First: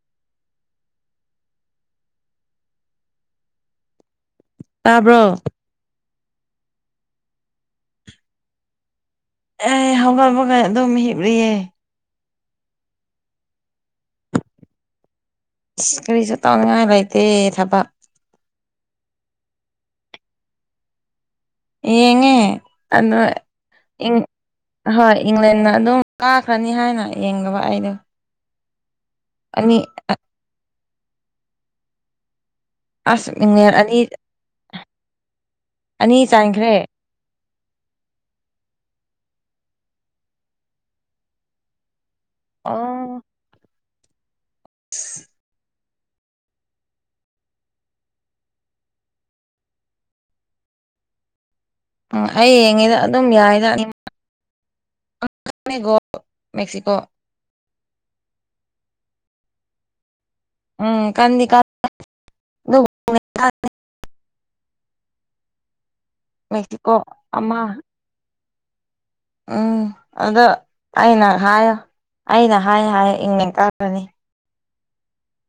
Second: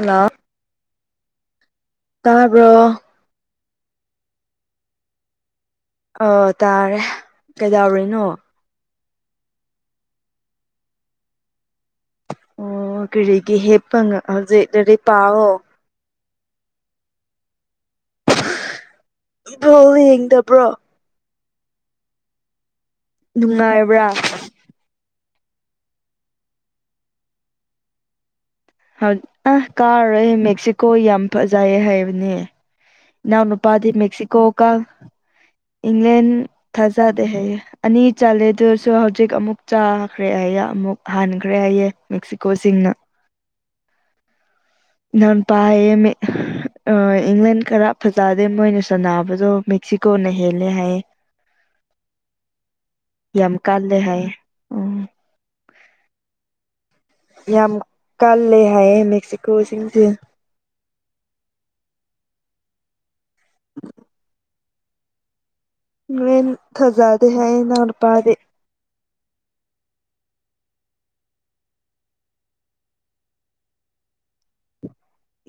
hello ꯇꯥꯕ꯭ꯔꯣ ꯇꯥꯕ꯭ꯔꯣ ꯑ ꯇꯥꯔꯦ ꯀꯩꯗꯧꯔꯤꯅꯣ ꯑꯦ ꯍꯒꯜ ꯉꯥꯏ ꯑꯗꯨꯝ ꯍꯤꯞꯂꯤꯑꯌꯦ ꯑꯣ ꯀꯔꯤꯒꯤ ꯍꯦꯞꯄ ꯍꯧꯖꯤꯛ ꯑꯗꯨꯗꯤ ꯄꯥꯛꯑꯣ ꯑꯁ ꯀꯔꯤꯁꯨ ꯇꯧꯅꯤꯡꯉꯥꯏ ꯂꯩꯇꯦ ꯊꯕꯛ ꯕ꯭ꯔꯣ ꯌꯦꯡꯗꯕ꯭ꯔꯣ ꯌꯦꯡꯉꯦ ꯑꯗꯣ ꯅꯨꯡꯉꯥꯏꯕ꯭ꯔꯥ ꯑꯍꯣꯏ ꯏꯪꯂꯦꯟꯟꯅ ꯑꯗꯨꯝ ꯀꯥꯈ꯭ꯔꯅꯤ ꯍꯥꯏꯅ ꯌꯦꯡꯗꯕ ꯑꯩꯗꯣ ꯑ ꯑꯅꯤ ꯀꯥꯔꯔꯣꯏ ꯃꯦꯛꯁꯤꯀꯣ ꯌꯥꯝ ꯐꯖꯩꯌꯦ ꯍꯥꯏꯕꯅꯦ ꯑꯁ ꯏꯎ ꯅꯨ ꯏꯪꯂꯦꯟ ꯎꯄꯥꯗꯤ ꯑꯅꯤ ꯃꯦꯛꯁꯤꯀꯣ ꯀ ꯑꯅꯤ ꯏꯪꯂ꯭ꯂꯦꯟ ꯆꯟꯈ꯭ꯔꯦ ꯊꯖꯗꯦ ꯍꯥꯏ ꯑꯅꯤ ꯆꯂꯦꯗꯨꯁꯨ ꯍꯧꯖꯤꯛ ꯑꯃꯨꯛ ꯆꯥꯈ꯭ꯔꯦ ꯍꯥꯏꯌꯦ ꯑꯃꯨꯛ ꯍꯥꯟꯈ꯭ꯔꯦ ꯍꯥꯏꯌꯦ ꯃꯦꯛꯁꯤꯀꯣꯁꯤꯡꯅ ꯑꯣ ꯅꯣꯟ ꯄꯌꯦꯃꯦ ꯑ ꯏꯪꯂꯦꯟ ꯈꯔ ꯐꯖꯗꯦ ꯃꯣꯏꯅ ꯁꯥꯟꯕꯗꯣ ꯃꯦꯛꯁꯤꯀꯣꯅ ꯍꯦꯜꯂꯦ ꯍꯥꯏꯌꯦ [unintelligible] ꯎꯝ ꯑꯩ ꯌꯦꯡꯉꯤꯗ ꯑꯗꯨꯝ ꯌꯥꯝ ꯌꯥꯏꯗ ꯀꯜꯂꯦ ꯍꯥꯏꯌꯦ ꯎꯝ ꯃꯦꯛꯁꯤꯀꯣ ꯌꯥꯝ ꯀꯜꯂꯦ ꯍꯥꯏꯌꯦ ꯃꯦꯛꯁꯤꯀꯣꯁꯤꯡꯁꯦ ꯎꯝ ꯀꯅꯤ ꯀ ꯎ ꯅꯦꯟ ꯃꯦꯛꯁꯤꯀꯣ ꯊꯖꯥꯗꯦ ꯍꯥꯏ ꯑꯃ ꯅꯎ ꯅꯨꯄꯥꯗꯤ ꯎꯝ ꯑꯗꯣ ꯑꯩꯅ ꯍꯥꯏꯌꯣ ꯑꯩꯅ ꯍꯥꯏ ꯍꯥꯏꯌ ꯏꯪꯉ ꯇꯥꯔꯅꯤ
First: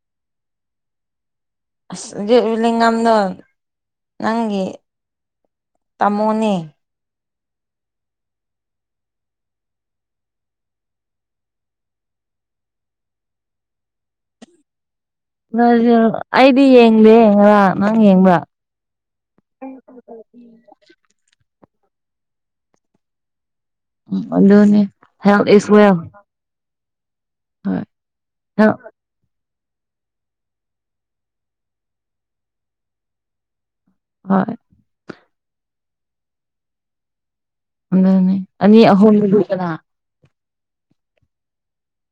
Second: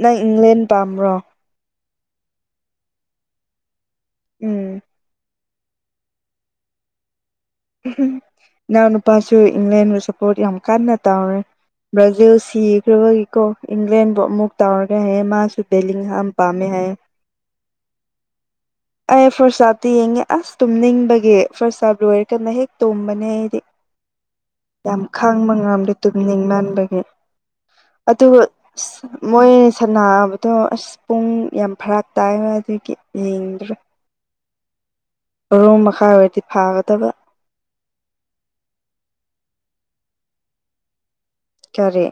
ꯅꯪ ꯏꯪꯂꯦꯟ ꯄꯥꯝꯕ꯭ꯔꯣ ꯑꯁ ꯍꯧꯖꯤꯂꯤꯉꯝꯗꯣ ꯅꯪꯒꯤ ꯎꯝ ꯇꯥꯃꯣꯅꯦ ꯅꯥꯎꯅꯄꯥꯥꯁꯨ ꯏꯪ꯭ꯂꯦꯟ ꯔ ꯁꯄꯣꯠ ꯌꯥꯝ ꯀꯥꯟꯅ ꯇꯥꯧꯔꯦ ꯕ꯭ꯔꯥꯖꯤꯜ ꯁꯤꯈ꯭ꯔꯕꯒꯤꯀꯣ ꯏꯪꯂꯦꯟꯕꯨ ꯑꯃꯨꯛ ꯇꯥꯎꯔꯒ ꯍꯌꯦꯡ ꯑꯩꯗꯤ ꯌꯦꯡꯗꯦꯡ ꯉꯔ ꯅꯪ ꯌꯦꯡꯕ꯭ꯔꯥ ꯑꯩ ꯐꯔꯁꯥꯠꯇꯇ ꯌꯦꯡꯉꯦ ꯑꯁ ꯇꯨꯝ ꯅꯤꯡꯕꯒꯤꯦ ꯐꯔꯁꯥꯠ ꯂꯣꯏꯔꯦ ꯀꯟꯅ ꯍꯦꯛ ꯇꯣꯕꯅꯦ ꯑꯩꯗꯤ ꯎꯝ ꯑꯗꯨꯅꯦ ꯌꯥꯝ ꯍꯦꯜꯠ ꯈꯥꯡꯕ ꯏꯁ ꯉꯝꯗꯦ ꯋꯦꯜ ꯇꯨꯝꯅꯤꯡ ꯃꯟꯕꯒꯤ ꯍꯣꯏ ꯑꯗꯨ ꯃꯣꯏ ꯁꯕꯗꯣ ꯑꯁ ꯄꯨꯡ ꯌꯥꯝ ꯐꯔꯥꯛ ꯇꯥꯏ ꯍ ꯑꯗꯨꯒꯤ ꯌꯦꯡꯗ꯭ꯔꯦ ꯍꯣꯏ ꯔꯨꯝ ꯃꯈꯥꯏ ꯑꯣꯏꯔꯗꯤ ꯐꯥꯒꯗꯕ ꯅꯦ ꯑꯅꯤ ꯑꯍꯨꯝꯗꯅ ꯇꯔꯦ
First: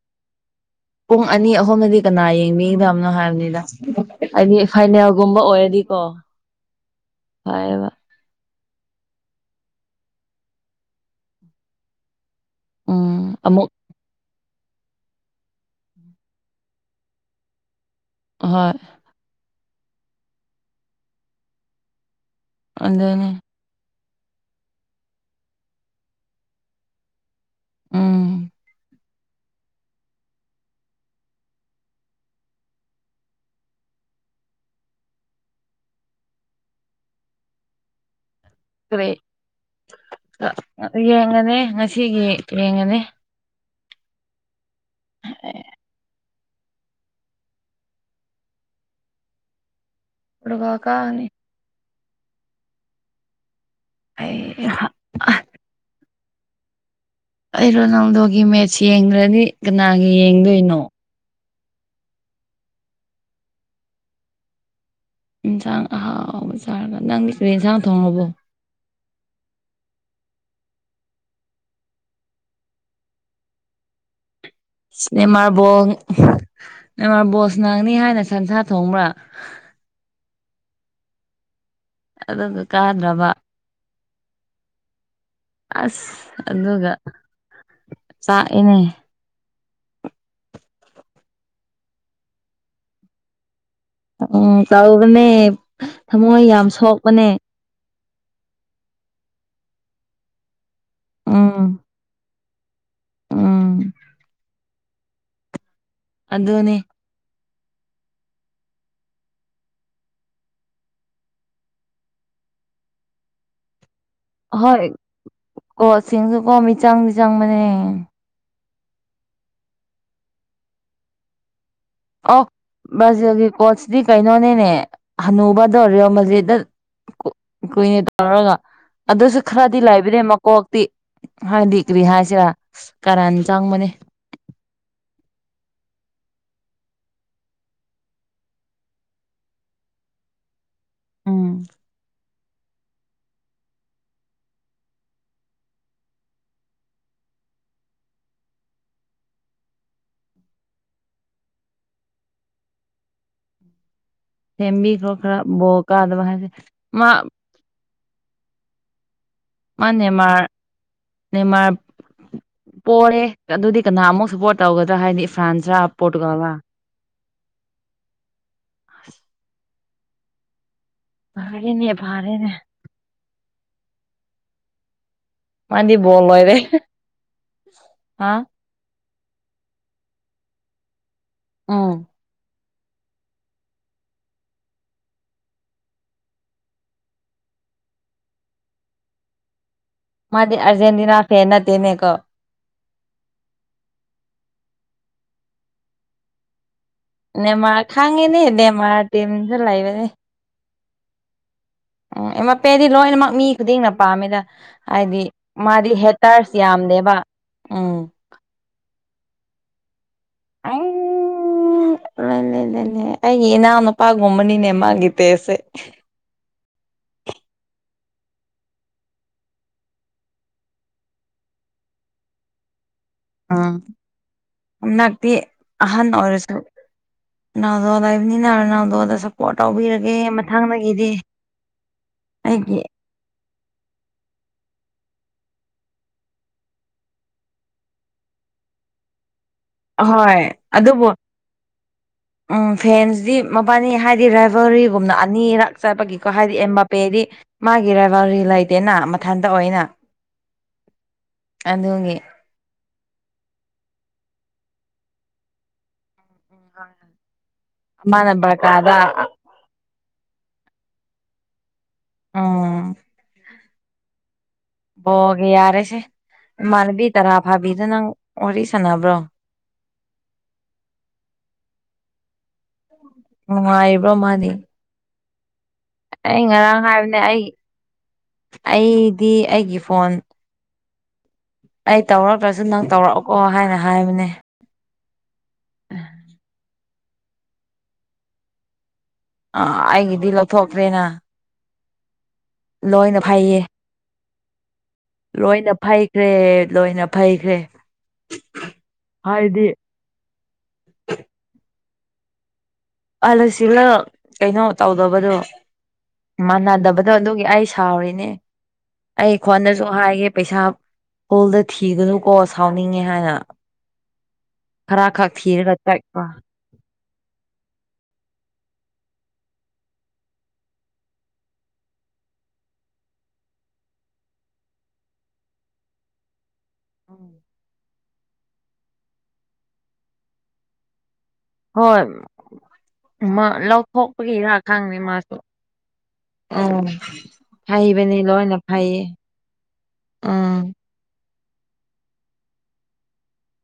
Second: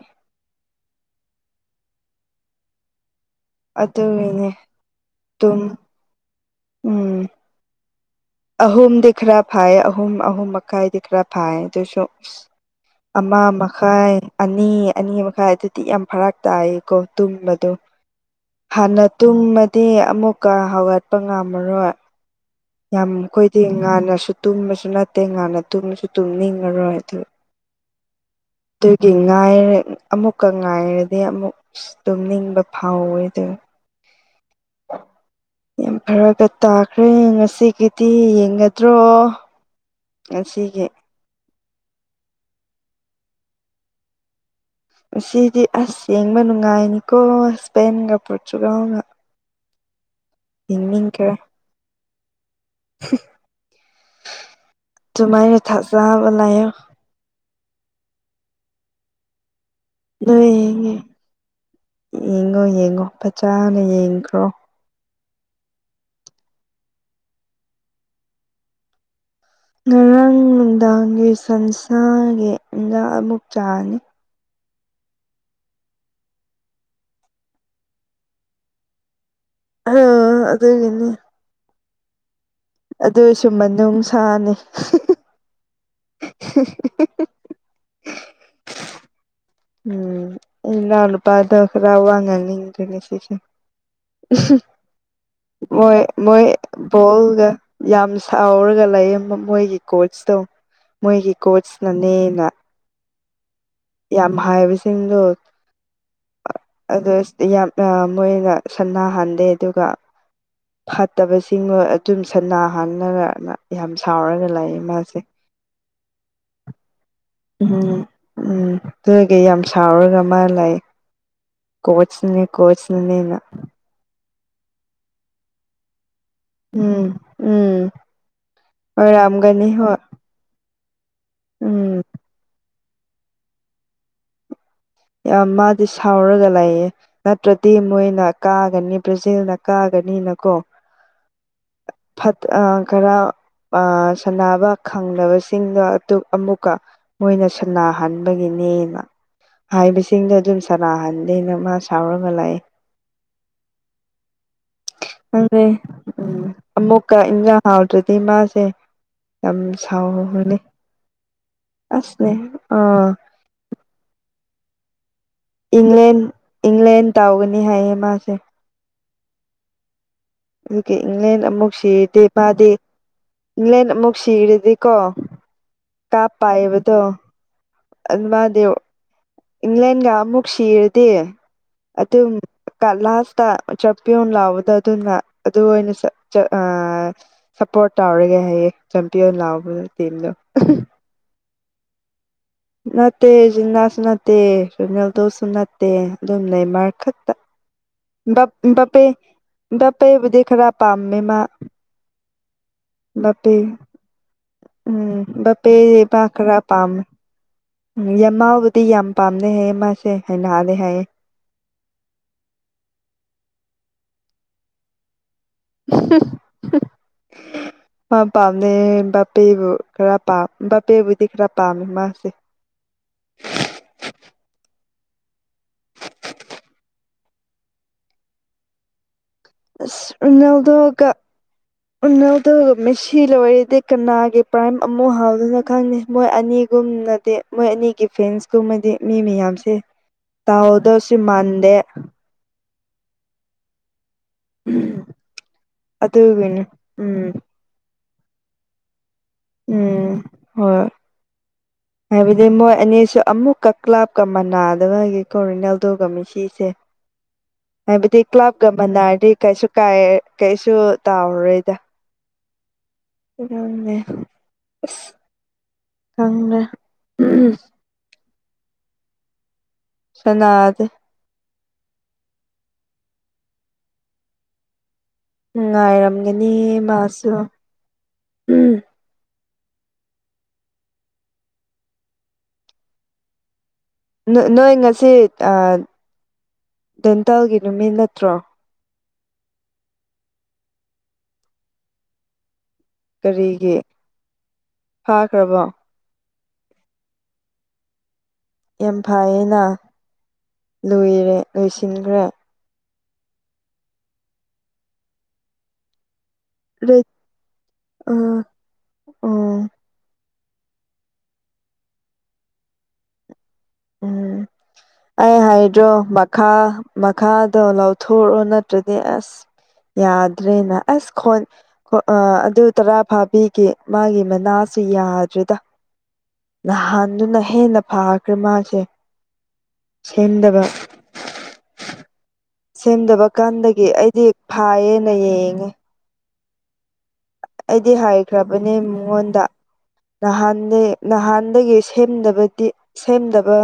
ꯄꯨꯡ ꯑꯅꯤ ꯑꯍꯨꯝꯅꯗꯤ ꯀꯅꯥ ꯌꯦꯡꯕꯤꯗꯕꯅꯣ ꯍꯥꯏꯕꯅꯤꯗ ꯑꯗꯨꯒꯤꯅꯦ ꯍꯥꯏꯗꯤ ꯐꯥꯏꯅꯦꯜꯒꯨꯝꯕ ꯇꯨꯝ ꯑꯣꯏꯔꯗꯤꯀꯣ ꯐꯦ ꯑꯍꯨꯝ ꯈꯔꯥ ꯐꯥꯌꯦ ꯑꯍꯨꯝ ꯑꯍꯨꯝ ꯃꯀꯥꯏ ꯭ꯔꯥ ꯐꯥꯌꯦꯁꯨꯣ ꯎꯝ ꯑꯃꯥ ꯑꯃꯨꯛ ꯃꯈꯥꯏ ꯑꯅꯤ ꯑꯅꯤ ꯃꯈꯥꯏ ꯑꯗꯨꯗꯤ ꯌꯥꯝ ꯐꯔꯥꯛ ꯇꯥꯏꯀꯣ ꯇꯨꯝꯕꯗꯣ ꯍꯣꯏ ꯍꯥꯟꯅ ꯇꯨꯝꯃꯗꯤ ꯑꯃꯨꯛꯀ ꯍꯧꯒꯠꯄ ꯉꯝꯃꯔꯣꯏ ꯌꯥꯝ ꯑꯗꯨꯅꯤ ꯑꯩꯈꯣꯏꯗꯤ ꯉꯥꯟꯅꯁꯨ ꯇꯨꯝꯕꯁꯨ ꯅꯠꯇꯦ ꯉꯥꯟꯅ ꯇꯨꯝꯕꯁꯨ ꯇꯨꯝꯅꯤꯡꯉꯔꯣꯏ ꯑꯗꯨ ꯎꯝ ꯑꯗꯨꯒꯤ ꯉꯥꯏꯔ ꯑꯃꯨꯛꯀ ꯉꯥꯏꯔꯗꯤ ꯑꯃꯨꯛ ꯇꯨꯝꯅꯤꯡꯕ ꯐꯥꯎꯋꯦꯗ ꯌꯥꯝ ꯐꯔꯕꯠꯇꯈ꯭ꯔꯦ ꯁꯤꯒꯤꯗꯤ ꯌꯦꯡꯒꯗ꯭ꯔꯣ ꯀꯔꯤ ꯉꯁꯤꯒꯤ ꯌꯦꯡꯉꯅꯤ ꯉꯁꯤꯒꯤ ꯌꯦꯡꯉꯅꯤ ꯁꯤꯗꯤ ꯑꯁ ꯌꯦꯡꯕ ꯅꯨꯡꯉꯥꯏꯅꯤꯀꯣ ꯍꯁꯄꯦꯟꯒ ꯄꯣꯔꯆꯨꯒꯅ ꯏ ꯀ ꯀꯥꯅꯤ [unintelligible] ꯑꯩ ꯇꯨꯃꯥꯏꯅ ꯊ ꯆꯥꯕꯂꯣ ꯑꯩ ꯔꯣꯅꯥꯜꯗꯣꯒꯤ ꯃꯦꯠꯆ ꯌꯦꯡꯈ꯭ꯔꯅꯤ ꯅꯥꯒꯤ ꯅꯣꯏ ꯌꯦꯡꯉꯦ ꯌꯦꯡꯉꯣ ꯌꯦꯡꯉꯣ ꯐꯖꯥꯅ ꯌꯦꯡꯈ꯭ꯔꯣ ꯌꯦꯟꯁꯥꯡ ꯑꯍꯥꯎꯕ ꯆꯥꯔꯒ ꯅꯪꯒꯤꯁꯤꯗ ꯏꯟꯁꯥꯡ ꯊꯣꯡꯉꯔꯕꯣ ꯉꯔꯥꯡ ꯅꯨꯡꯗꯥꯡꯒꯤ ꯁꯟꯁꯥꯒꯤꯟꯗꯥꯛ ꯑꯃꯨꯛ ꯆꯥꯔꯅꯤ ꯅꯅꯤꯃꯥꯕꯣꯅꯤꯃꯥꯔꯕꯣꯁ ꯅꯥꯡꯅꯤ ꯍꯥꯏꯅ ꯁꯟꯁꯥ ꯊꯣꯡꯕ꯭ꯔꯥ ꯑꯥ ꯑꯗꯨꯗꯒꯅꯤ ꯑꯗꯨ ꯑꯗꯨꯏꯁꯨ ꯃꯅꯨꯡ ꯁꯥꯅꯤ ꯑꯁ ꯑꯗꯨꯒ ꯆꯥꯛꯏꯅꯦ ꯎꯝ ꯏ ꯂ ꯄꯗꯈꯔꯥꯎ ꯋꯥ ꯉꯅꯤꯁꯤ ꯎꯝ ꯇꯧꯕꯅꯦ ꯃꯣꯏ ꯃꯣꯏ ꯊꯃꯣꯏ ꯌꯥꯝ ꯁꯣꯛꯄꯅꯦ ꯣꯜꯒ ꯌꯥꯝ ꯁꯥꯎꯔꯒ ꯂꯩ ꯃꯣꯏꯒꯤ ꯀꯣꯆꯇꯣ ꯃꯣꯏꯒꯤ ꯎꯝ ꯀꯣꯆꯅꯅꯦꯅ ꯎꯝ ꯌꯥꯝ ꯍꯥꯏꯕꯁꯤꯡꯗꯣ ꯑꯗꯨꯅꯦ ꯑꯗꯨ ꯌꯥꯝꯅ ꯃꯣꯏꯅ ꯁꯅꯥꯍꯟꯗꯦ ꯑꯗꯨꯒ ꯐꯠꯇꯕꯁꯤꯡꯣ ꯑꯗꯨꯝ ꯁꯅꯥ ꯍꯥꯟꯅꯔ ꯌꯥꯝ ꯁꯥꯎꯔꯒ ꯂꯥꯛꯑꯦ ꯃꯥꯁꯦ ꯀꯣꯆ ꯁꯤꯡ ꯖꯨ ꯀꯣ ꯃꯤꯆꯡ ꯗꯤ ꯆꯅꯕꯅꯦ ꯎꯝ ꯎꯝ ꯑꯗꯨꯒ ꯌꯥꯝ ꯁꯥꯎꯔꯒ ꯃꯥ ꯂꯩ ꯑꯣ ꯀꯣꯆꯅꯦ ꯀꯣꯆꯅꯅꯦꯅ ꯕ꯭ꯔꯥꯖꯤꯜꯒꯤ ꯀꯣꯆꯗꯤ ꯀꯩꯅꯣꯅꯦꯅꯦ ꯍꯅꯨꯕꯗꯧꯔꯤꯣ ꯃꯖꯤꯗ ꯎꯝ ꯎꯝ ꯀꯨꯏꯅꯦ ꯇꯧꯔꯒ ꯑꯗꯨꯁꯨ ꯑꯣꯏꯔꯝꯒꯅꯤ ꯈꯔꯗꯤ ꯍꯣꯏ ꯂꯥꯏꯕꯤꯔꯦ ꯃꯀꯣꯛ ꯇꯤ ꯎꯝ ꯍꯗꯤꯒ꯭ꯔꯤ ꯍꯥꯏꯁꯦ ꯀꯔꯅ ꯆꯪꯕꯅꯤ ꯌꯥꯝ ꯃꯥꯗꯤ ꯁꯥꯎꯔꯒ ꯂꯥꯛꯌꯦꯦ ꯅꯠꯇ꯭ꯔꯗꯤ ꯃꯣꯏꯅ ꯀꯥꯒꯅꯤ ꯕ꯭ꯔꯥꯖꯤꯜꯅ ꯀꯥꯒꯅꯤꯅꯀꯣ ꯎꯝ ꯈꯔ ꯁꯥꯟꯅꯕ ꯈꯪꯗꯕꯁꯤꯡꯗꯣ ꯑꯃꯨꯛꯀ ꯃꯣꯏꯅ ꯁꯟꯅꯥꯍꯟꯕꯒꯤꯅꯦꯅ ꯍꯥꯏꯕꯁꯤꯡꯗꯣ ꯑꯗꯨꯝ ꯁꯔꯍꯟꯗꯦꯅ ꯃꯥ ꯁꯥꯎꯔꯒ ꯂꯥꯛ ꯊꯦꯝꯃꯤ ꯈꯣ ꯈꯔ ꯣ ꯀꯥꯗ ꯎꯝ ꯑꯃꯨꯛꯀ ꯏꯟꯖꯥꯡ ꯍꯥꯎꯗ꯭ꯔꯗꯤ ꯃꯥꯁꯦ ꯌꯥꯝ ꯃꯥ ꯁꯥꯎ ꯅꯦꯃꯥꯔ ꯍꯅꯦ ꯅꯦꯃꯥꯔ ꯑꯁꯅꯦ ꯑ ꯄꯣꯔꯦ ꯑꯗꯨꯗꯤ ꯀꯅꯥꯃꯨꯛ ꯁꯞꯄꯣꯔꯠ ꯇꯧꯒꯗ꯭ꯔꯥ ꯍꯥꯏꯅꯤ ꯏꯪꯂꯦꯟ ꯏꯪꯂꯦꯟ ꯇꯥꯎꯒꯅꯤ ꯍꯥꯏꯌꯦ ꯃꯥꯁꯦ ꯑ ꯑꯗꯨꯗꯒꯤ ꯏꯪꯂꯦꯟ ꯑꯃꯨꯛ ꯐꯔꯦꯅꯦ ꯁꯤꯔꯗꯦ ꯐꯔꯦꯅꯦ ꯃꯥꯗꯤ ꯏꯪꯂꯦꯟ ꯑꯃꯨꯛ ꯁꯤꯔꯗꯤꯀꯣ ꯃꯥꯗꯤ ꯕꯣꯜ ꯂꯣꯏꯔꯦ ꯀꯥꯞꯕꯗꯣ ꯑ ꯍꯥ ꯃꯥꯗꯦ ꯏꯪꯂ‌ꯦꯟ ꯒ ꯑꯃꯨꯛ ꯁꯤꯔꯗꯤ ꯎ ꯑꯗꯨ ꯀ ꯂꯥꯁꯇ ꯆꯞꯄꯤꯌꯣ ꯂꯥꯎꯕꯗꯣ ꯑꯗꯨꯅ ꯑꯗꯨ ꯑꯣꯏꯅ ꯑ ꯁꯞꯄꯣꯔꯠ ꯇꯧꯔꯒꯦ ꯍꯥꯏꯌꯦꯡ ꯆꯦꯝꯄꯤꯌꯟ ꯂꯥꯛꯕꯗ ꯃꯥꯗꯤꯦ ꯑꯔꯖꯦꯟꯇꯤꯅꯥ ꯐꯦꯟ ꯇꯦꯅꯦꯀꯣ ꯅꯠꯇꯦ ꯖꯤꯟꯅꯥꯁꯨ ꯅꯠꯇꯦ ꯔꯅꯦꯜꯗꯣꯁꯨ ꯅꯠꯇꯦ ꯑꯗꯨꯝ ꯂꯩ ꯃꯥ ꯈ ꯅꯦꯃꯥꯔ ꯈꯥꯡꯉꯦꯅꯦ ꯅꯦꯃꯥꯔ ꯇꯤꯝꯁꯨ ꯂꯩꯕꯅꯦ ꯄꯄꯦ ꯄꯦꯗꯤ ꯈꯔ ꯄꯥꯝꯃꯦꯃ ꯎꯝ ꯃꯄꯦꯗꯤ ꯂꯣꯏꯅꯃꯛ ꯃꯤ ꯈꯨꯗꯤꯡꯅ ꯄꯥꯝꯃꯤꯗ ꯍꯥꯏꯗꯤ ꯎꯝ ꯕꯥꯄꯦ ꯃꯥꯗꯤ ꯍꯦ ꯃꯥ ꯇꯔꯁ ꯌꯥꯝꯅꯦꯦꯕ ꯎꯝ ꯃꯥꯕꯨꯗꯤ ꯌꯥꯝ ꯄꯥꯝꯅꯩ ꯃꯥꯁꯦ ꯍꯥꯏꯅꯜꯂꯦ ꯍꯥꯏꯌꯦꯦ ꯑꯩ ꯂꯩ ꯂꯩ ꯂꯩꯅꯦ ꯑꯩꯒꯤ ꯏꯅꯥꯎ ꯅꯨꯄꯥ ꯒꯨꯝꯕꯅꯤ ꯅꯦ ꯃꯥ ꯒꯤꯇꯁꯦ ꯃꯥ ꯄꯥꯝꯅꯦ ꯕꯄꯦꯕꯨ ꯈꯔ ꯄꯥꯝ ꯕꯄꯦꯕꯨꯗꯤ ꯈꯔ ꯄꯥꯝꯃꯦ ꯃꯥꯁꯦ ꯎ ꯅꯛꯇꯤ ꯑꯍꯟ ꯑꯣꯏꯔꯁꯨ ꯅꯅꯥꯗꯋꯥꯗ ꯅꯅ ꯅꯅꯥꯗꯗ ꯁ ꯑꯁ ꯎꯅꯥꯜꯗ‌ꯣ ꯒ ꯎꯅꯥꯜꯗ‌ꯣ ꯒ ꯑꯩꯒꯤ ꯃ‌ꯦꯁꯤ ꯁꯤ ꯂꯣꯏꯔꯗꯤ ꯀꯅꯥꯒꯤ ꯄ꯭ꯔꯥꯏꯝ ꯑꯃꯨꯛ ꯍꯥꯎꯗꯅ ꯈꯪꯉꯦ ꯃꯣꯏ ꯑꯅꯤꯒꯨꯝꯅꯗꯤ ꯃꯣꯏ ꯑꯅꯤꯒꯤ ꯐ꯭ꯔꯦꯟꯁꯀꯨꯝꯕꯗꯤ ꯃꯤ ꯃꯌꯥꯝꯁꯦ ꯑꯍꯣꯏ ꯑꯗꯨꯕꯨ ꯇꯥꯎꯗꯧꯁꯦ ꯃꯥꯟꯗꯦ ꯎꯝ ꯐꯦꯟꯁꯤꯗꯤ ꯃꯄꯥꯟꯅꯤ ꯍꯥꯏꯗꯤ ꯗ꯭ꯔꯥꯏꯚꯔꯤꯒꯨꯝꯅ ꯑꯅꯤꯔꯛ ꯆꯠꯄꯒꯤꯀꯣ ꯍꯥꯏꯗꯤ ꯑꯗꯨꯒꯤꯅꯤ ꯑꯦꯝ ꯄꯦꯗꯤ ꯎꯝ ꯃꯥꯒꯤ ꯗ꯭ꯔꯥꯏꯚꯔꯤ ꯂꯩꯇꯦꯅ ꯃꯊꯟꯇ ꯑꯣꯏꯅ ꯎꯝ ꯍꯣꯏ ꯑꯗꯨꯒꯤ ꯑꯗꯩ ꯃꯣꯏ ꯑꯅꯤꯁꯨ ꯑꯃꯨꯛꯀ ꯀ꯭ꯂꯥꯞꯀ ꯃꯅꯗꯕꯒꯤ ꯀꯣꯔꯤꯅꯦꯜ ꯑꯗꯨꯒꯒ ꯃꯤꯁꯤ ꯍꯥꯏꯕꯗꯤ ꯃꯥꯅ ꯕꯔꯀꯥꯗ ꯀ꯭ꯂꯕꯒꯃꯗꯔ ꯀꯩꯁꯨ ꯀꯥꯏ ꯀꯩꯁꯨ ꯇꯥꯎꯔꯔꯣꯏꯗ ꯑꯥ ꯀꯦ ꯕꯒꯦ ꯌꯥꯔꯦꯁꯦ ꯈꯪꯗꯦ ꯏꯃꯅꯕꯤ ꯇꯔꯥ ꯐꯥꯕꯤꯗ ꯅꯪ ꯋꯥꯔꯤ ꯁꯥꯟꯅꯕ꯭ꯔꯣ ꯁꯅꯥꯗ ꯅꯨꯡꯉꯥꯏꯕ꯭ꯔꯣ ꯃꯥꯗꯤ ꯎꯝꯉꯥꯏꯔꯝ ꯑꯩ ꯉꯔꯥꯡ ꯍꯥꯏꯕꯅꯦ ꯑꯩ ꯑꯩꯗꯤ ꯑꯩꯒꯤ ꯐꯣꯟ ꯑꯩ ꯇꯧꯔꯛꯇ꯭ꯔꯁꯨ ꯅꯪ ꯇꯧꯔꯛꯀꯣ ꯍꯥꯏꯅ ꯍꯥꯏꯕꯅꯦ ꯅꯣꯏ ꯉꯁꯤ ꯑ ꯗꯦꯟꯇꯜꯒꯤ ꯅꯨꯃꯤꯠ ꯅꯠꯇ꯭ꯔꯣ ꯑ ꯑꯩꯒꯤꯗꯤ ꯂꯧꯊꯣꯛꯇ꯭ꯔꯦꯅ ꯂꯣꯏꯅ ꯐꯩꯌꯦ ꯀꯔꯤꯒꯤ ꯐꯥꯈ꯭ꯔꯕꯣ ꯂꯣꯏꯅ ꯐꯩ ꯀ꯭ꯔꯦ ꯂꯣꯏꯅ ꯐꯩꯈ꯭ꯔꯦ ꯌꯥꯝ ꯐꯩꯌꯦꯅ ꯍꯥꯏꯗꯤ ꯂꯣꯏꯔꯦ ꯂꯣꯏꯁꯤꯟꯈ꯭ꯔꯦ ꯑꯜꯁꯤꯂ ꯀꯩꯅꯣ ꯇꯧꯗꯕꯗꯣ ꯃꯥꯟꯅꯗꯕꯗꯣ ꯑꯗꯨꯒꯤ ꯑꯩ ꯁꯥꯎꯔꯤꯅꯦ ꯎꯝ ꯑꯩ ꯎꯝ ꯈꯣꯟꯅ ꯁꯨ ꯍꯥꯏꯒꯦ ꯄꯩꯁꯥ ꯍꯣꯜꯗ ꯊꯤꯒꯅꯨꯀꯣ ꯁꯥꯎꯅꯤꯡꯉꯦ ꯍꯥꯏꯅ ꯎꯝ ꯈꯔ ꯈꯛ ꯑꯩ ꯊꯤꯔꯒ ꯍꯥꯏꯗ꯭ꯔꯣ ꯆꯠꯄ ꯃꯈꯥ ꯃꯈꯥꯗꯣ ꯂꯧꯊꯨꯔꯣ ꯅꯠꯇ꯭ꯔꯗꯤ ꯑꯁ ꯌꯥꯗ꯭ꯔꯦꯅ ꯑꯁ ꯈꯣꯟ ꯑꯥ ꯑꯗꯨ ꯇꯔꯥ ꯐꯥꯕꯤꯒꯦ ꯃꯥꯒꯤ ꯃꯅꯥꯁꯨ ꯌꯥꯗ꯭ꯔꯦꯗ ꯅꯍꯥꯟꯗꯨꯅ ꯍꯦꯟꯅ ꯐꯈ꯭ꯔꯦ ꯃꯥꯁꯦ ꯁꯦꯝꯗꯕ ꯍꯣꯏ ꯁꯦꯝꯗꯕ ꯀꯥꯟꯗꯒꯤ ꯑꯩꯗꯤ ꯂꯧꯊꯣꯛꯄꯒꯤ ꯏꯔꯥꯛ ꯈꯪꯅꯤ ꯐꯥꯏꯌꯦꯅ ꯃꯥꯁꯨ ꯌꯦꯡꯉꯦ ꯎꯝ ꯑꯩꯗꯤ ꯐꯩꯕꯅꯤ ꯂꯣꯏꯅ ꯍꯥꯏꯈ꯭ꯔꯕꯅꯦ ꯐꯩꯌꯦ ꯃꯉꯣꯟꯗ ꯎꯝ ꯅꯍꯥꯟꯗꯤ ꯅꯍꯥꯟꯗꯒꯤ ꯁꯦꯝꯗꯕꯗꯤ ꯁꯦꯝꯗꯕ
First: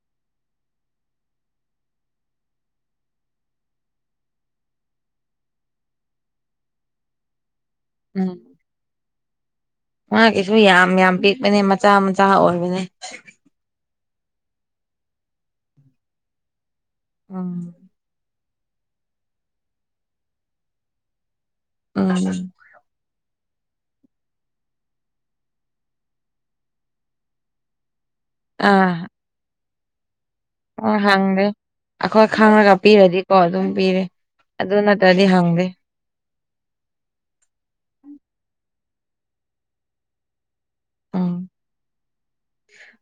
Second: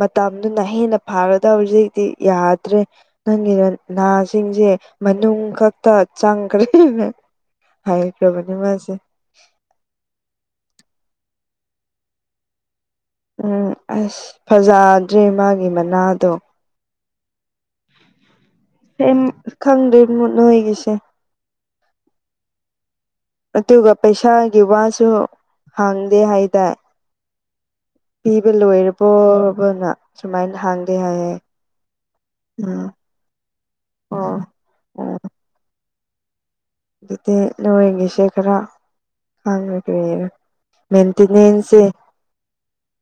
ꯃꯇꯝꯗꯨꯅ ꯍꯦꯟꯅ ꯐꯒꯗꯕ ꯍꯧꯖꯤꯛꯇꯤ ꯌꯥꯗ꯭ꯔꯦ ꯅꯪꯒꯤ ꯅꯥꯁꯤꯡꯁꯦ ꯃꯅꯨꯡ ꯈꯛꯇ ꯆꯪꯈ꯭ꯔꯦ ꯎꯝ ꯍꯥꯏꯈ꯭ꯔꯕꯅꯤ ꯃꯥꯁꯦ ꯃꯥꯒꯤꯁꯨ ꯌꯥꯝ ꯌꯥꯝ ꯄꯤꯛꯄꯅꯦ ꯃꯆꯥ ꯃꯆꯥ ꯑꯣꯏꯕꯅꯦ ꯎꯝ ꯑꯁ ꯐꯖꯗ꯭ꯔꯦ ꯃꯥꯒꯤ ꯃꯅꯥꯗꯣ ꯑꯝ ꯍ ꯈꯪꯗꯔ ꯃꯣꯏꯅꯒꯁꯦ ꯎꯝ ꯑꯗꯨꯒ ꯄꯩꯁꯥꯒꯤ ꯋꯥꯁꯨ ꯍꯥꯡꯗꯦ ꯍꯥꯏꯇꯥꯔꯦ ꯄꯤꯕ ꯑꯥ ꯂꯣꯏꯔꯕꯣꯕꯅ ꯁꯨꯃꯥꯏꯅ ꯍꯥꯡꯗꯦ ꯑꯣ ꯍꯥꯏꯌꯦ ꯍꯪꯗꯦ ꯑꯩꯈꯣꯏ ꯈꯥꯡꯉꯒ ꯎꯝ ꯄꯤꯔꯗꯤꯀꯣ ꯑꯗꯨꯝ ꯄꯤꯔꯦ ꯑꯣ ꯑꯗꯨ ꯑꯣ ꯅꯠꯇꯗ ꯦ ꯑꯗꯨꯗꯤ ꯅꯣꯏꯒꯤꯁꯦ ꯈꯔ ꯈꯥꯡꯕꯔ ꯎꯝ ꯃꯦꯇꯅꯦꯟꯁꯦ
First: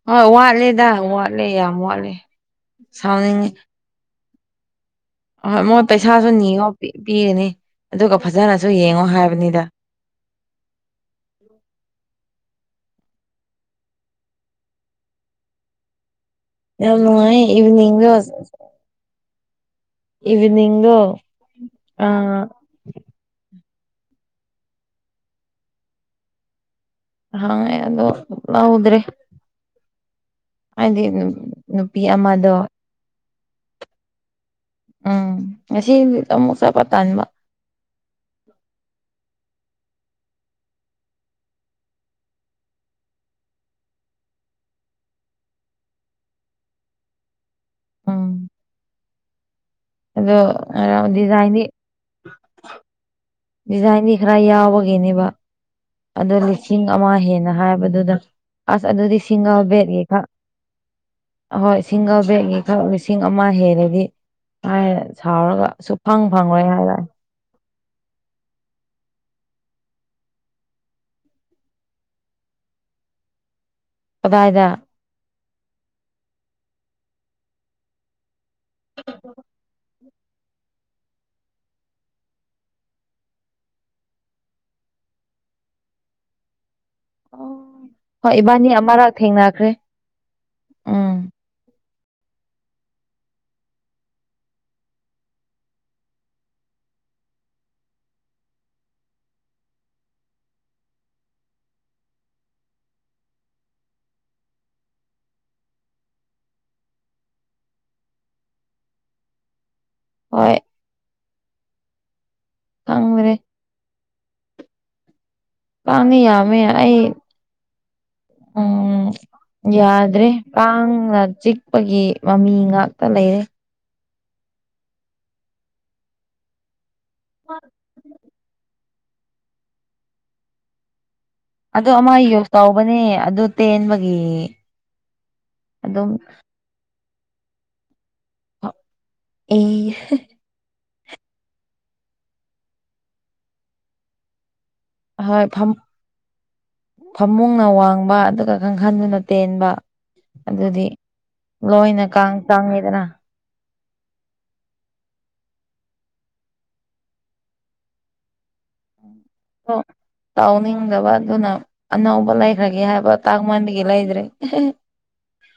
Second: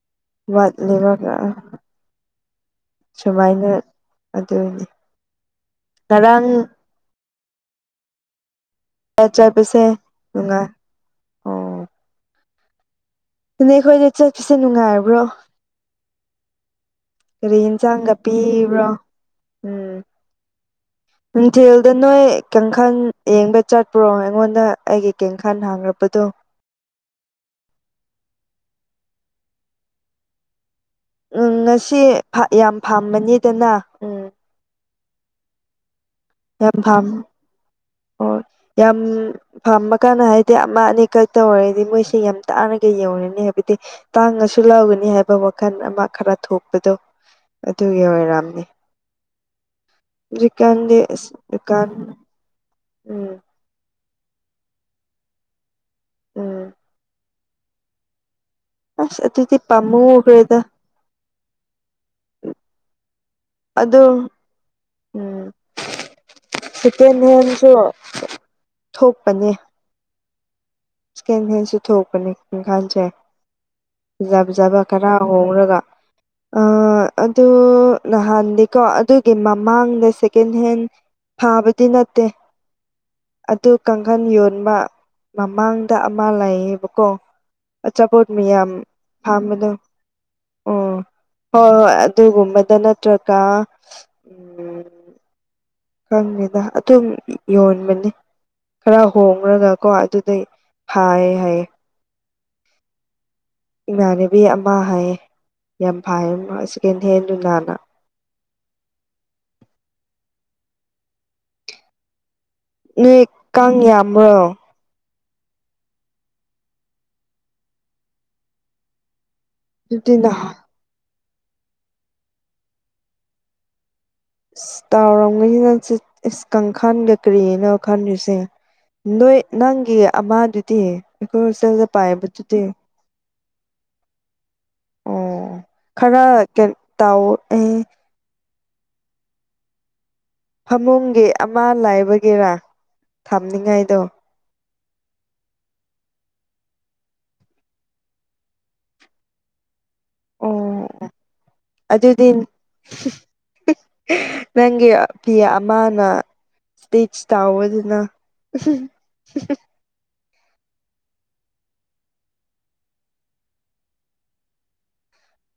ꯍꯣꯏ ꯋꯥꯠꯂꯤꯦꯗ ꯋꯥꯠꯂꯦ ꯌꯥꯝ ꯋꯥꯠꯂꯦ ꯁꯥꯎꯅꯤꯡꯉꯤ ꯁꯨꯃꯥꯏꯅ ꯑꯗꯨꯅꯤ ꯑꯍꯣꯏ ꯃꯣꯏ ꯄꯩꯁꯥꯁꯨ ꯉꯔꯥꯡ ꯅꯤꯉꯣ ꯄꯤꯔꯅꯤ ꯑꯗꯨꯒ ꯐꯖꯅꯁꯨ ꯌꯦꯡꯉꯣ ꯍꯥꯏꯕꯅꯤꯗ ꯆꯥꯏꯕꯁꯦ ꯅꯨꯡꯉꯥꯏ ꯑꯣ ꯑꯗꯨꯅꯦ ꯑꯩꯈꯣꯏꯗ ꯆꯠꯄꯁꯦ ꯅꯨꯡꯉꯥꯏꯕ꯭ꯔꯣ ꯌꯥꯝ ꯅꯨꯡꯉꯥꯏ ꯀꯔꯤ ꯏꯚꯤꯅꯤꯡꯗꯣ ꯌꯦꯟꯁꯥꯡꯒ ꯄꯤꯕ꯭ꯔꯣ ꯏꯚꯤꯅꯤꯡꯗꯣ ꯎꯝ ꯑ ꯖꯦꯜꯗꯅꯣ ꯀꯪ ꯈꯜ ꯌꯦꯡꯕ ꯆꯠꯄ꯭ꯔꯣ ꯑꯩꯉꯣꯟꯗ ꯑꯩꯒꯤ ꯀꯦꯡꯈꯥꯟ ꯍꯥꯡꯈꯄꯗꯣ ꯍꯥꯡ ꯑꯗꯣꯂ ꯍꯎꯗ꯭ꯔꯦ [unintelligible] ꯎꯝ ꯉꯁꯤ ꯅꯨꯄꯤ ꯑꯃꯗꯣ ꯌꯥꯝ ꯄꯥꯝꯕꯅꯤꯗꯅ ꯎꯝ ꯎꯝ ꯉꯁꯤ ꯑꯃꯨꯛ ꯆꯠꯄꯠ ꯇꯥꯟꯕ ꯍ ꯌꯥꯝ ꯐꯥꯝꯃ ꯀꯥꯟꯗ ꯍꯥꯏꯕꯗꯤ ꯑꯃ ꯑꯅꯤꯈꯛ ꯇꯧ ꯑꯣꯏꯔꯗꯤ ꯃꯣꯏꯁꯤꯦ ꯌꯥꯝ ꯇꯥꯔꯒ ꯌꯧꯔꯅꯤ ꯍꯥꯏꯕꯗꯤ ꯇꯥꯡꯉꯁꯨ ꯂꯧꯒꯅꯤ ꯍꯥꯏꯕ ꯋꯥꯈꯜ ꯑꯃ ꯈꯔ ꯊꯣꯛꯄꯗꯣ ꯑꯗꯨꯒꯤ ꯎꯝ ꯑꯣꯏꯔꯝꯅꯤ ꯑꯗꯣ ꯉꯔꯥꯡ ꯗꯤꯖꯥꯏꯟꯗꯤ ꯀꯥꯟꯗꯀꯥꯟ ꯎꯝ ꯗꯤꯖꯥꯏꯟꯗꯤ ꯈꯔ ꯌꯥꯎꯕꯒꯤꯅꯦꯕ ꯑꯗꯣ ꯎꯝ ꯂꯤꯁꯤꯡ ꯑꯃ ꯍꯦꯟꯅ ꯍꯥꯏꯕꯗꯨꯗ ꯑꯁ ꯑꯗꯨꯗꯤ ꯁꯤꯁꯤꯡꯕꯦꯔꯑ ꯀ ꯑꯣꯏ ꯁꯤꯡꯒꯜ ꯕꯦꯠꯀꯤ ꯈꯔ ꯂꯤꯁꯤꯡ ꯑꯃ ꯍꯦꯜꯂꯗꯤ ꯑꯗꯣ ꯍꯥꯏ ꯎꯝ ꯁꯥꯎꯔꯒ ꯐꯪ ꯐꯪꯉꯣꯏ ꯍꯥꯏꯔꯛꯑꯦ ꯁꯦꯀꯦꯟ ꯍꯦꯟꯁꯨ ꯊꯣꯛꯄꯅꯦ ꯀꯁꯨ ꯊꯣꯛꯀꯅꯤ ꯏꯈꯁꯦꯖꯥ ꯀꯗꯥꯏꯗ ꯖꯥꯕ ꯈꯔ ꯍꯧꯣꯡꯔꯒ ꯑꯗꯨ ꯅꯍꯥꯟ ꯀꯣ ꯑꯗꯨꯒꯤ ꯃꯃꯥꯡꯗ ꯁꯦꯀꯦꯟ ꯍꯦꯟ ꯐꯥꯕꯗꯤ ꯅꯠꯇꯦ ꯑꯗꯨ ꯀꯥꯡꯈꯟ ꯌꯣꯟꯕ ꯃꯥꯡꯗ ꯑꯃ ꯂꯩꯌꯦꯕꯀꯣ ꯑꯆꯥꯄꯣꯠ ꯍꯣꯏ ꯏꯕꯥꯅꯤ ꯃꯌꯥꯝ ꯑꯃꯔꯛ ꯊꯦꯡꯅꯈ꯭ꯔꯦ ꯐꯥꯝꯕꯗꯣ ꯑꯣ ꯎꯝ ꯍꯣꯏ ꯍꯣꯏ ꯑꯗꯨꯒꯨꯝꯕꯗ ꯅꯠꯇ꯭ꯔꯒ ꯈꯪꯉꯦꯗ ꯑꯗꯨꯝ ꯌꯣꯟꯕꯅꯤ ꯈꯔ ꯍꯣꯡꯉꯒꯀꯣ ꯑꯗꯨꯗꯩ ꯍꯥꯏ ꯍꯥꯏꯌꯦ ꯏꯃꯥꯟꯅꯕꯤ ꯑꯃ ꯍꯥꯏꯌꯦ ꯌꯥꯝ ꯐꯥꯏꯌꯦ ꯁꯦꯀꯦꯟ ꯍꯦꯟꯗꯨ ꯅꯥꯅ ꯍꯣꯏ ꯅꯣꯏ ꯈꯪꯗ꯭ꯔꯦ ꯀꯥꯡ ꯌꯥꯝꯕ꯭ꯔꯣ ꯀꯥꯟꯅꯤ ꯌꯥꯝꯃꯦ ꯑꯩ ꯎꯝ ꯑꯗꯨꯗꯤ ꯌꯥꯗ꯭ꯔꯦ ꯅꯍꯥꯟ ꯀꯥꯡꯅ ꯆꯤꯛꯄꯒꯤ ꯃꯃꯤ ꯉꯥꯛꯇ ꯂꯩꯔꯦ ꯇꯥꯎꯔꯝꯒꯅꯤꯅ ꯀꯥꯡꯈꯥꯟꯒ ꯀꯔꯤꯅ ꯈꯟꯁꯦ ꯅꯣꯏ ꯅꯪꯒꯤ ꯑꯃꯗꯨꯗꯤ ꯑꯩꯈꯣꯏ ꯍꯣꯁꯇꯦꯜꯗ ꯑꯗꯨ ꯑꯃ ꯌꯨꯁ ꯄꯥꯏꯕꯗꯨꯗꯤ ꯇꯧꯕꯅꯦ ꯑꯗꯨ ꯇꯦꯟꯕꯒꯤ ꯑꯣ ꯑꯗꯨꯝ ꯈꯔ ꯇꯥꯎ ꯑꯩ ꯐꯃꯨꯡꯒꯤ ꯑꯃ ꯂꯥꯏꯕꯒꯤꯦꯔꯥ ꯊꯝꯅꯤꯡꯉꯥꯏꯗꯣ ꯑꯍꯣꯏ ꯐ ꯐꯃꯨꯡꯅ ꯋꯥꯡꯕ ꯑꯗꯨꯒ ꯀꯥꯡꯈꯟꯗꯨꯅ ꯇꯦꯟꯕ ꯑꯗꯨꯗꯤ ꯑꯣ ꯂꯣꯏꯅ ꯑꯗꯨꯗꯤ ꯀꯥꯡ ꯆꯪꯉꯤꯗꯅ ꯅꯪꯒꯤ ꯐꯤ ꯑꯃꯅ ꯏꯖ ꯇꯕ ꯑꯗꯨꯅ ꯇꯥꯎꯅꯤꯡꯕ ꯑꯗꯨꯅ ꯑꯅꯕ ꯂꯥꯏꯈ꯭ꯔꯒꯦ ꯍꯥꯏꯕ ꯇꯥꯒꯃꯟꯒꯂ ꯏꯗ꯭ꯔꯦ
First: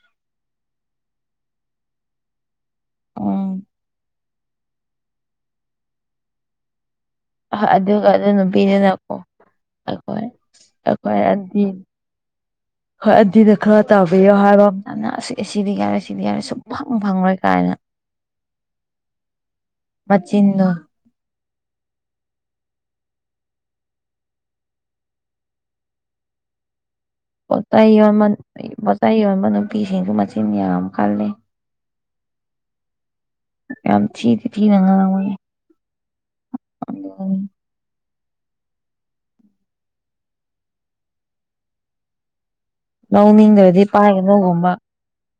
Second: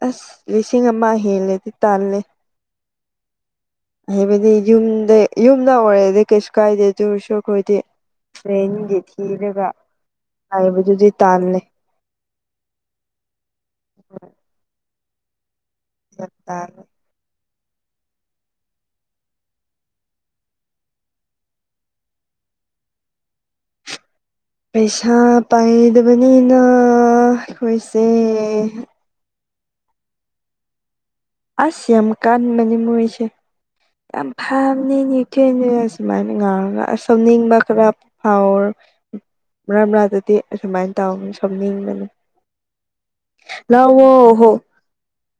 ꯑꯁ ꯂꯤꯁꯤꯡ ꯑꯃ ꯍꯦꯜꯂꯦꯗꯤ ꯇꯥꯜꯂꯦ ꯑꯣ [unintelligible] ꯍꯥꯏꯕꯗꯤ ꯌꯨꯝꯗ ꯌꯨꯝꯗ ꯑꯣꯏꯔꯦꯗꯤ ꯀꯩꯁꯨ ꯀꯥꯏꯗꯦ ꯆꯨꯔ ꯑꯩꯈꯣꯏꯗꯤ ꯑꯗꯨꯒ ꯑꯗꯨ ꯇ꯭ꯔꯦꯟꯒꯤ ꯅꯨꯄꯤꯗꯨꯅꯀꯣ ꯊꯤꯔꯒ ꯑꯩꯈꯣꯏ ꯇꯕꯗꯨꯗꯤ ꯑꯩꯈꯣꯏ ꯇꯥꯟꯂꯦ ꯑꯟꯇꯤ ꯍꯣꯏ ꯑꯟꯇꯤꯗ ꯈꯔ ꯇꯥꯕꯤꯌꯣ ꯍꯥꯏꯕ ꯑꯃꯅꯅ ꯑꯁ ꯁꯤꯗꯤ ꯌꯥꯔꯦ ꯁꯤꯗꯤ ꯌꯥꯝ ꯌꯥꯔꯦ ꯁꯨꯝ ꯇꯥꯜꯂꯦ ꯄꯨꯡ ꯐꯪꯂꯔꯣꯏ ꯀꯥꯏꯅ ꯃꯆꯤꯟꯗꯣ ꯄꯩꯁꯥ ꯄꯥꯏꯗꯕꯅꯤꯅ ꯄꯣꯇ ꯌꯣꯟꯕ ꯑꯩꯈꯣꯏꯁꯦ ꯄꯣꯇ ꯌꯣꯟꯕ ꯅꯨꯄꯤꯁꯤꯡꯁꯨ ꯃꯆꯤꯟ ꯌꯥꯝ ꯀꯜꯂꯤ ꯑꯁ ꯌꯥꯝ ꯀꯥꯥꯟꯕꯅꯦ ꯃꯣꯏꯁꯦ ꯌꯥꯝ ꯊꯤꯗꯤ ꯊꯤꯅ ꯐꯕꯅꯤꯅꯦ ꯉꯥꯡꯕꯅꯤ ꯀꯦꯅꯦꯁꯨꯃꯥꯏꯅ ꯉꯥꯡꯔꯒ ꯁꯧꯅꯤꯡꯕ ꯈꯔ ꯍꯥꯎꯔ ꯃꯔꯥꯗꯗꯤ ꯑꯁꯨꯃꯥꯏꯅ ꯇꯧ ꯁꯣꯅꯤꯡꯕꯅꯤ ꯂꯧꯅꯤꯡꯗ꯭ꯔꯗꯤ ꯂꯧꯋꯣ ꯄꯥꯏꯒꯅꯨꯒꯨꯝꯕ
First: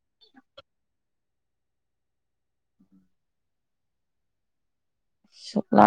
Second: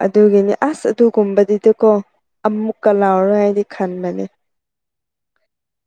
ꯑꯗꯨꯒꯤꯅꯤ ꯑꯁ ꯑꯗꯨꯒꯨꯝꯕꯗꯨꯗꯤꯀꯣ ꯑꯃꯨꯛꯀ ꯂꯥꯎꯔꯣꯏ ꯍꯥꯏꯗꯤ ꯈꯟꯕꯅꯦ ꯁꯨꯛꯂꯥ